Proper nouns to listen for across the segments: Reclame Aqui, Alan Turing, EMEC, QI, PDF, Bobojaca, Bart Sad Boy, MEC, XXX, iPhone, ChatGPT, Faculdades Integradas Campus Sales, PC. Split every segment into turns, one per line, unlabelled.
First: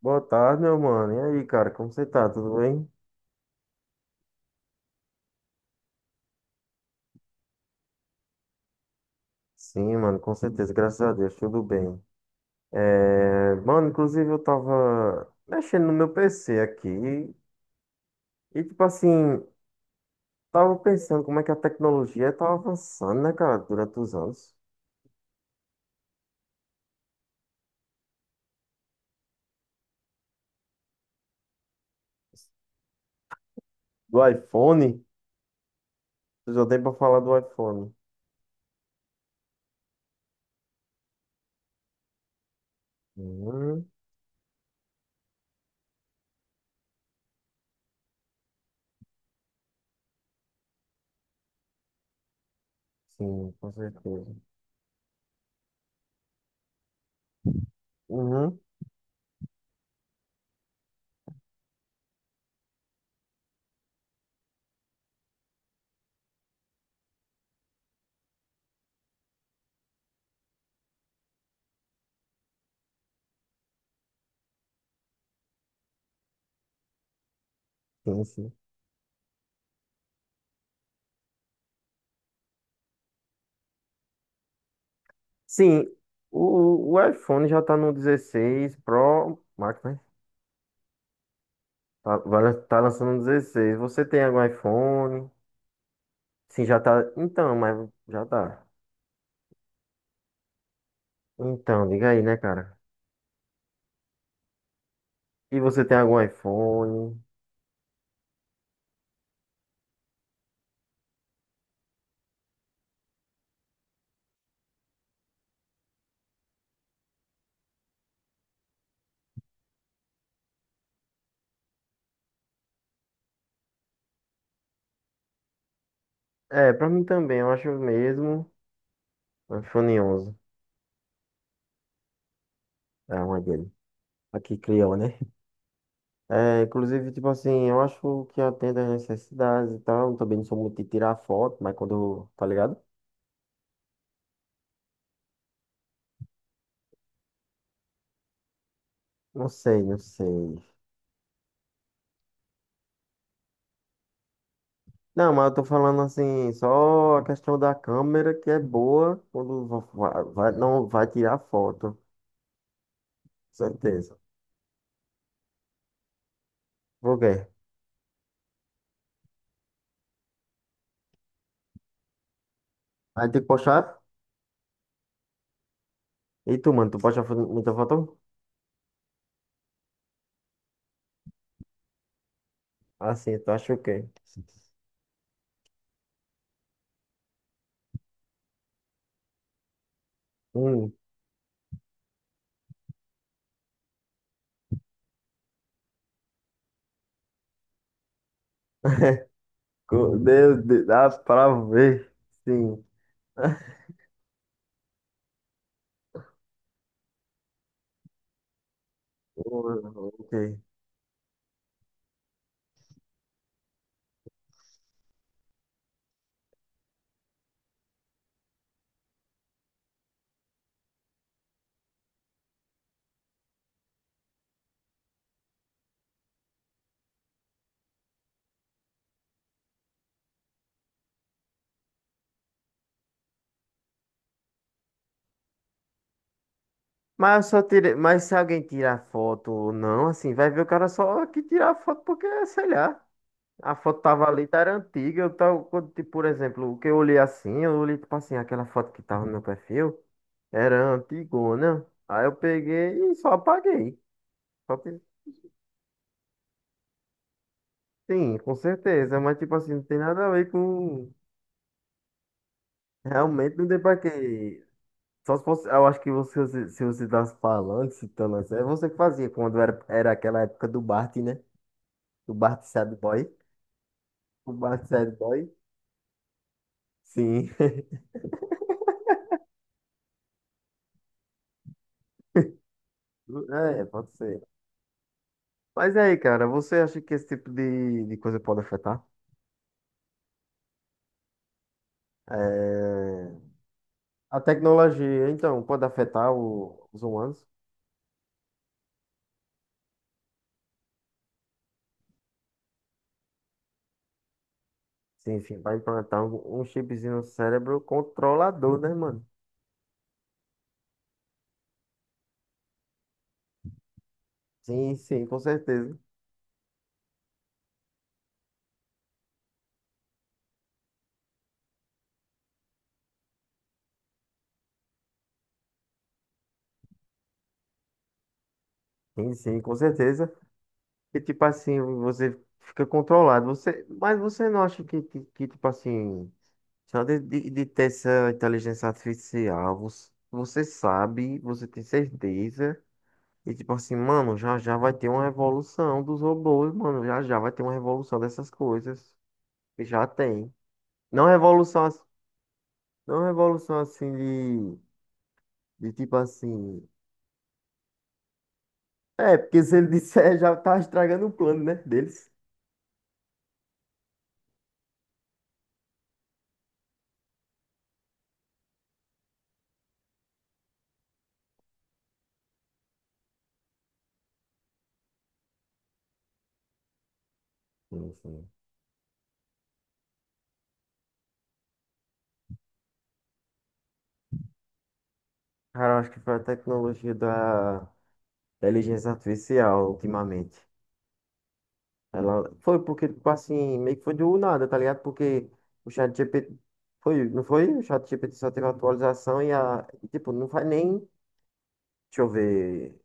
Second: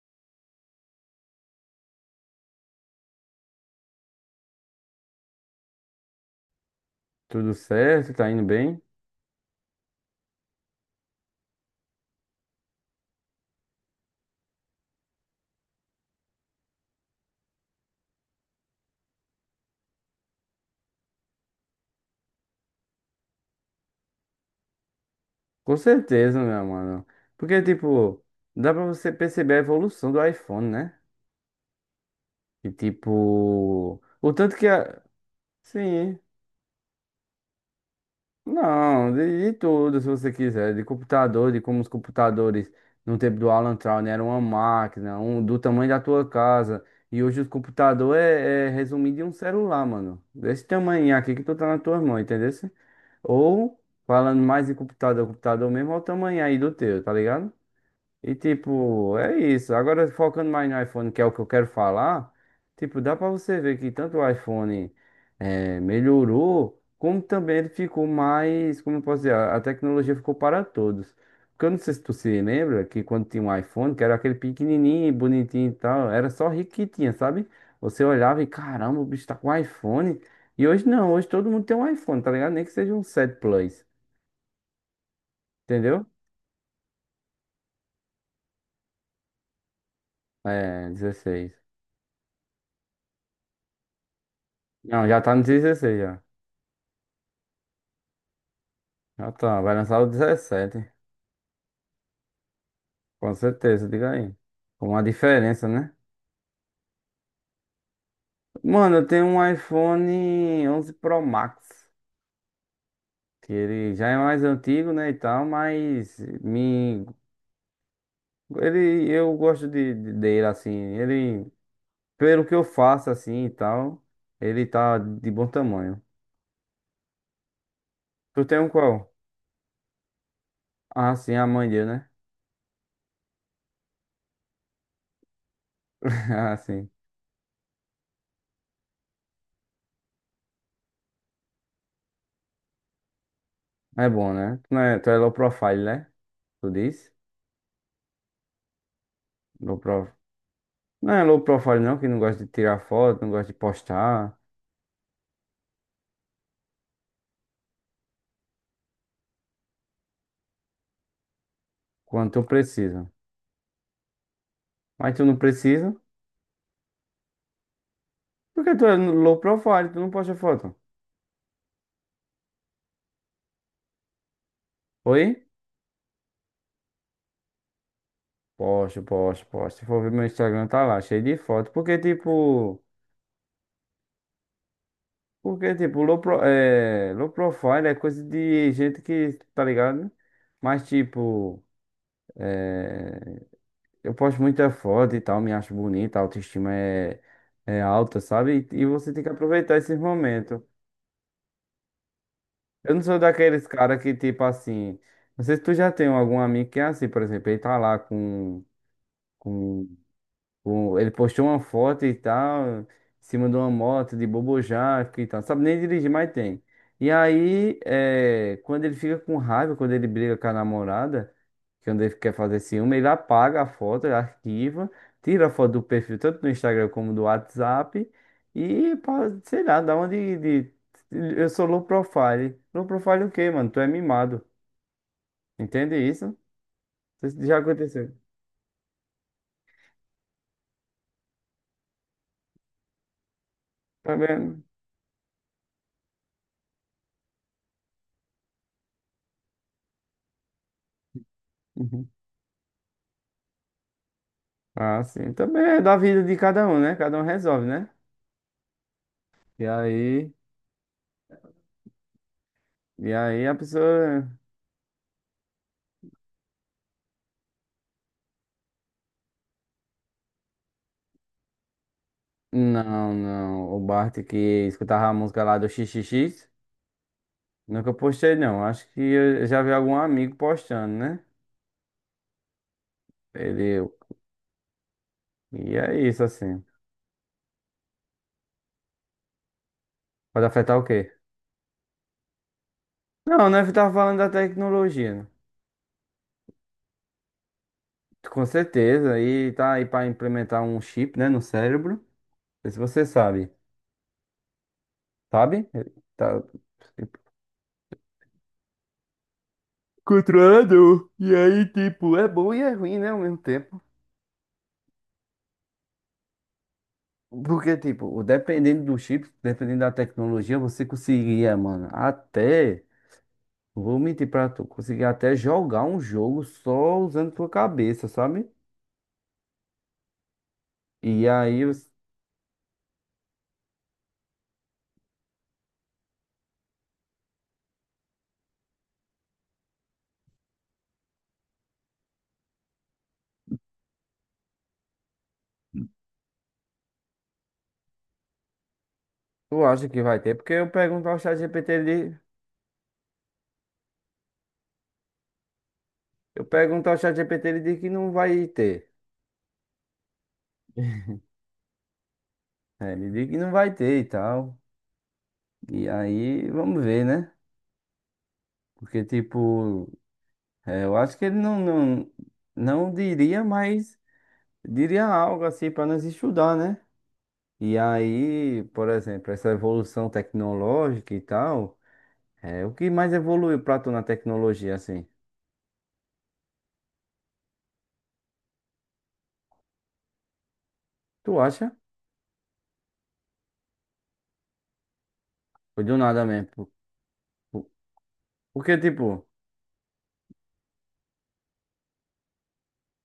Boa tarde, meu mano. E aí, cara, como você tá? Tudo bem?
Tudo certo, tá indo bem?
Sim, mano, com certeza, graças a Deus, tudo bem. É, mano, inclusive eu tava mexendo no meu PC aqui e, tipo assim, tava pensando como é que a tecnologia tá avançando, né, cara, durante os anos.
Com certeza, meu mano. Porque, tipo, dá pra você perceber a evolução do iPhone, né? E, tipo,
Do
o tanto que a.
iPhone?
Sim,
Eu já dei pra falar do iPhone.
não, de tudo, se você quiser. De computador, de como os computadores no tempo do Alan
Uhum.
Turing eram uma máquina, um do tamanho da tua casa. E hoje o computador é resumido em um celular, mano. Desse tamanho aqui que tu tá na tua mão, entendeu?
Sim, com
Ou,
certeza.
falando mais em computador, computador mesmo, olha o tamanho aí do teu, tá ligado? E
Uhum.
tipo, é isso. Agora focando mais no iPhone, que é o que eu quero falar, tipo, dá pra você ver que tanto o iPhone melhorou, como também ele ficou mais, como eu posso dizer, a tecnologia ficou para todos. Porque eu não sei se tu se lembra que quando tinha um iPhone, que era aquele pequenininho, bonitinho e tal, era só rico que tinha, sabe? Você
Sim,
olhava e
sim.
caramba, o bicho tá com iPhone. E hoje não, hoje todo mundo tem um iPhone, tá ligado? Nem que seja um 7 Plus,
Sim,
entendeu?
o iPhone já tá no 16 Pro Max, né?
É, 16.
Tá, tá lançando um 16. Você tem algum
Não, já
iPhone?
tá no 16 já.
Sim, já tá. Então, mas já tá.
Ah, tá. Vai lançar o 17.
Então, diga aí, né, cara?
Com certeza, diga aí. Com uma
E
diferença,
você
né?
tem algum iPhone?
Mano, eu tenho um iPhone 11 Pro Max. Que ele já é mais antigo, né, e tal, mas me... Ele, eu gosto dele, assim. Ele, pelo que eu faço, assim, e tal, ele tá de bom tamanho.
É, pra mim também, eu acho o
Tu
mesmo.
tem um qual?
Um iPhone 11.
Ah, sim, a mãe dele, né?
É uma dele. Aqui criou, né?
Ah,
É,
sim.
inclusive, tipo assim, eu acho que atende às necessidades e tal. Também não sou muito de tirar foto, mas quando, tá ligado?
É bom, né? Tu, não é, tu é low profile, né? Tu diz?
Não
Low
sei, não
profile.
sei.
Não é low profile não, que não gosta de tirar foto, não gosta de postar,
Não, mas eu tô falando assim, só a questão da câmera que é boa quando vai, não vai tirar foto,
quando tu precisa.
certeza.
Mas tu não precisa,
Por quê?
porque tu é low profile, tu não posta foto.
Aí tem que postar?
Oi?
E tu, mano, tu posta muita foto?
Posta, posta, posta. Se for ver meu Instagram, tá lá, cheio de foto. Porque tipo,
Assim, tu acha o quê?
low, pro, é, low profile é coisa de gente que, tá ligado? Mas
Hum,
tipo, é, eu posto muita foto e tal, me acho bonita, a autoestima é alta, sabe? E você tem que aproveitar esses momentos.
meu Deus, dá pra ver, sim.
Eu não sou daqueles cara que, tipo assim. Não sei se tu já tem algum amigo que é assim, por exemplo, ele tá lá com, com
Oh, ok.
ele postou uma foto e tal, em cima de uma moto de Bobojaca e tal. Sabe nem dirigir, mas tem. E aí, é, quando ele fica com raiva, quando ele briga com a namorada, quando ele quer fazer ciúme, ele apaga a foto, ele arquiva, tira a foto do perfil, tanto no Instagram como do WhatsApp, e, sei lá, dá uma Eu sou low profile. Low profile o quê, mano? Tu é mimado. Entende isso? Isso
Mas eu
já
só tirei,
aconteceu.
mas se alguém tirar foto ou não, assim, vai ver o cara só que tirar foto porque, é, sei lá. A foto
Tá
tava ali, tá
vendo?
era antiga. Eu tava, quando, tipo, por exemplo, o que eu olhei assim, eu olhei, tipo assim, aquela foto que tava no meu perfil, era antigona. Aí eu peguei e só apaguei. Só que,
Ah, sim. Também é da vida de cada um, né? Cada um resolve, né?
sim, com certeza, mas, tipo
E
assim, não tem nada a
aí,
ver com.
a
Realmente não tem pra
pessoa.
quê. Só se fosse. Eu acho que você, se você tivesse falando, citando assim, é você que fazia quando era, era aquela época do Bart, né? Do Bart Sad
Não,
Boy.
não. O Bart que
O Bart
escutava a
Sad
música
Boy.
lá do XXX,
Sim.
nunca postei, não. Acho que eu já vi algum amigo postando, né?
É,
Ele.
pode ser.
E
Mas e
é
aí,
isso,
cara,
assim.
você acha que esse tipo de coisa pode afetar?
Pode afetar o quê?
É,
Não, né? Eu tava falando da
a
tecnologia, né?
tecnologia, então, pode afetar os humanos?
Com certeza. E tá aí pra implementar um chip, né? No cérebro. Não sei se você sabe.
Sim, sim,
Sabe?
vai implantar
Tá.
um, um chipzinho no cérebro controlador, né, mano?
Controlado. E aí, tipo, é bom e é ruim, né, ao mesmo tempo.
Sim, sim, com certeza.
Porque, tipo, dependendo do chip, dependendo da tecnologia, você conseguia, mano, até, não vou mentir pra tu, conseguia até jogar um jogo só usando tua cabeça, sabe?
Sim, sim, com certeza. E
E
tipo
aí,
assim, você fica controlado. Você... Mas você não acha que, tipo assim, só de ter essa inteligência artificial, você, você sabe, você tem certeza. E tipo assim, mano, já já vai ter uma revolução dos robôs, mano. Já já vai ter uma revolução dessas coisas.
tu
E
acha que
já
vai ter?
tem.
Porque
Não revolução, não revolução assim de tipo
Eu
assim.
pergunto ao ChatGPT, ele diz que não vai ter.
É, porque se ele disser, já tá estragando o plano, né, deles.
É, ele diz que não vai ter e tal. E aí, vamos ver, né? Porque, tipo. É, eu acho que ele não diria, mas diria algo assim para nós estudar, né? E
Sim, sim.
aí, por exemplo, essa evolução tecnológica e tal, é, o que mais evoluiu pra tu na tecnologia, assim?
Cara, eu acho que foi a tecnologia da inteligência artificial ultimamente.
Tu acha?
Ela foi porque, tipo assim, meio que foi do nada, tá ligado? Porque
Foi
o
do
chat G
nada mesmo.
GPT foi, não
Por-
foi? O chat G GPT só teve
Porque, tipo,
atualização e a, e, tipo, não faz nem deixa eu ver,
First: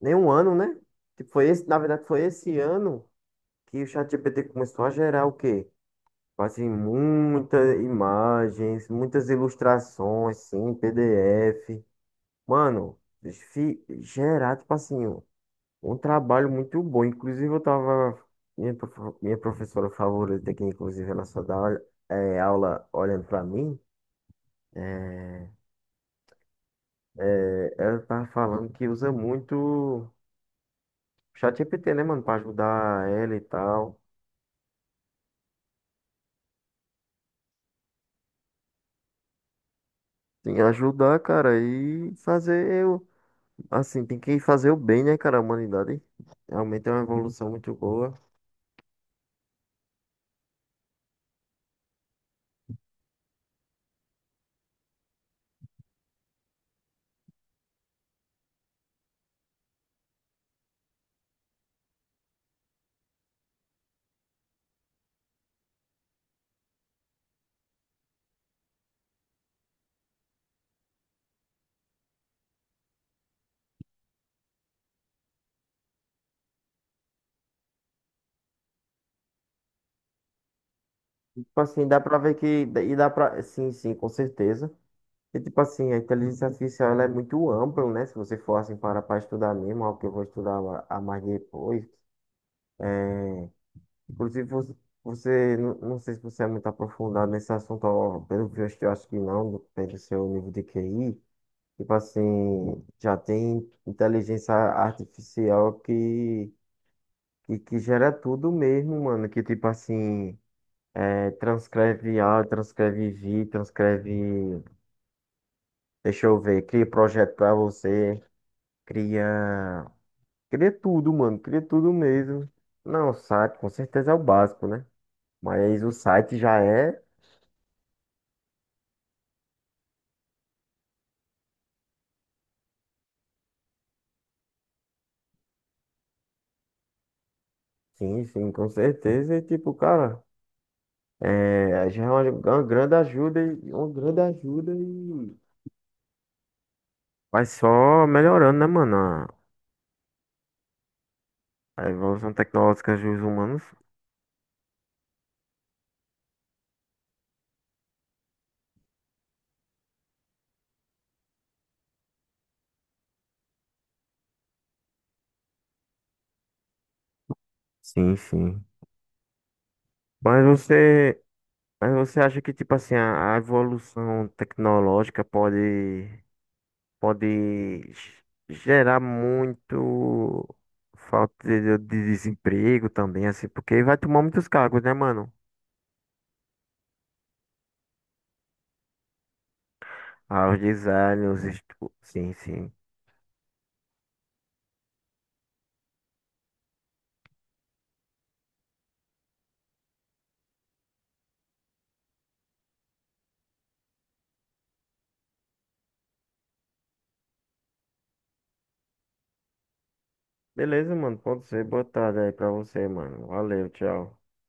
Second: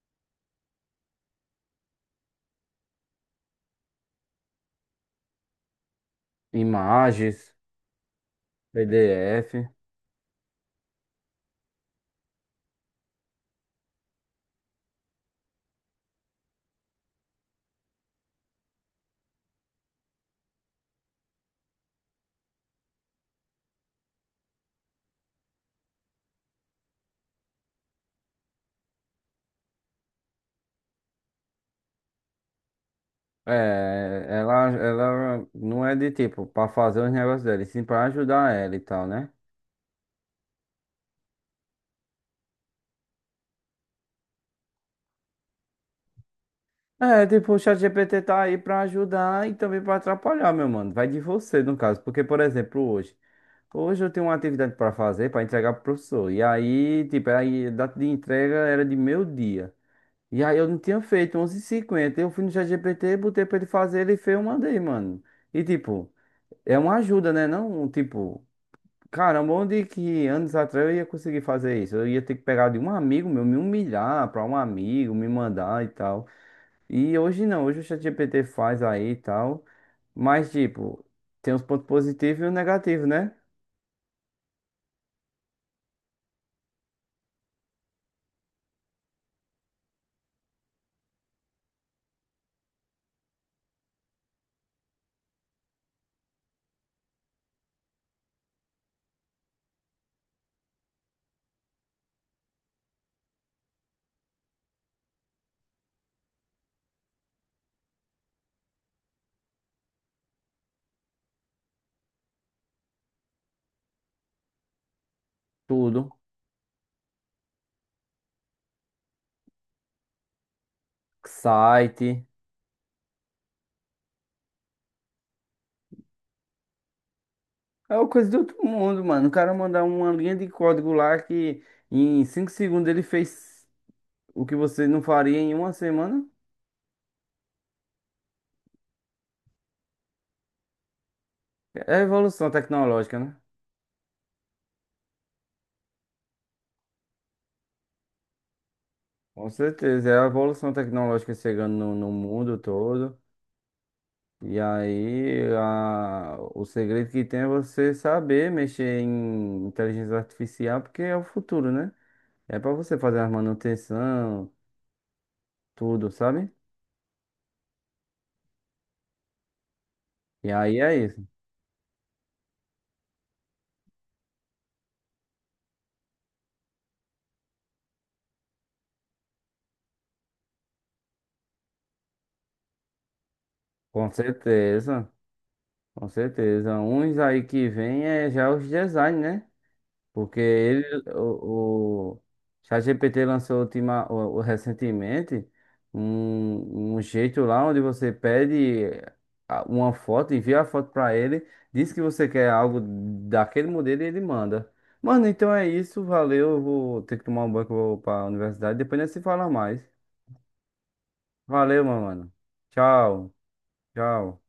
nem um ano, né? Tipo, foi esse, na verdade, foi esse ano que o ChatGPT começou a gerar o quê? Assim,
imagens,
muitas imagens, muitas
PDF,
ilustrações, sim, PDF. Mano, gerar, tipo assim, um trabalho muito bom. Inclusive, eu tava. Minha, minha professora favorita, que inclusive ela só é, aula olhando pra mim, é, é, ela tá falando que usa muito. ChatGPT, né, mano, pra ajudar ela e tal.
é, ela não é de tipo pra fazer os negócios dela, e sim pra ajudar ela e tal, né?
Tem que ajudar, cara, e fazer o. Assim, tem que fazer o bem, né, cara, a humanidade. Realmente é uma
É,
evolução
tipo, o
muito boa.
ChatGPT tá aí pra ajudar e também pra atrapalhar, meu mano. Vai de você, no caso. Porque, por exemplo, hoje. Hoje eu tenho uma atividade pra fazer, pra entregar pro professor. E aí, tipo, aí, a data de entrega era de meio-dia. E aí eu não tinha feito, onze h 50. Eu fui no ChatGPT, botei pra ele fazer, ele fez, eu mandei, mano. E, tipo, é uma ajuda, né? Não, tipo, caramba, onde que anos atrás eu ia conseguir fazer isso? Eu ia ter que pegar de um amigo meu, me humilhar pra um amigo, me mandar e tal. E hoje não, hoje o ChatGPT faz aí e tal. Mas, tipo, tem
Tipo
os pontos
assim, dá pra ver
positivos
que.
e os
E
negativos,
dá
né?
pra. Sim, sim, com certeza. E tipo assim, a inteligência artificial ela é muito ampla, né? Se você for assim para pra estudar mesmo, algo que eu vou estudar a mais depois. Inclusive, você, você não, não sei se você é muito aprofundado nesse assunto, ó, pelo visto, eu acho que não, pelo seu nível de QI. Tipo assim, já tem inteligência artificial que gera tudo mesmo, mano. Que tipo assim, é, transcreve áudio, transcreve vídeo, transcreve.
Tudo.
Deixa eu ver, cria projeto pra você, cria. Cria tudo, mano, cria tudo
Site.
mesmo. Não, o site com certeza é o básico, né? Mas o site já é,
É uma coisa de outro mundo, mano. O cara mandar uma linha de código lá que em 5 segundos ele fez o que você não faria em uma semana.
sim, sim, com certeza. E tipo, cara, é,
É a
já é
evolução
uma grande
tecnológica, né?
ajuda, e uma grande ajuda e. Vai só melhorando, né, mano?
Com certeza, é a evolução tecnológica chegando
A
no
evolução
mundo
tecnológica
todo.
dos humanos.
E aí, o segredo que tem é você saber mexer em inteligência artificial, porque é o futuro, né? É pra você fazer a manutenção, tudo, sabe?
Sim, sim. Mas
E aí é
você,
isso.
mas você acha que, tipo assim, a evolução tecnológica pode, pode gerar muito falta de desemprego também, assim, porque vai
Com
tomar muitos cargos, né,
certeza,
mano?
com certeza. Uns aí que vem é já os design, né? Porque
Ah, os
ele,
designers,
o, o
sim, sim.
ChatGPT lançou recentemente um jeito lá onde você pede uma foto, envia a foto para ele, diz que você quer algo daquele modelo e ele manda. Mano, então é isso, valeu. Eu vou ter que tomar um banho que eu vou para a universidade. Depois nós se fala mais.
Beleza, mano. Pode ser. Boa
Valeu, meu
tarde aí
mano.
pra você, mano.
Tchau,
Valeu, tchau.
tchau.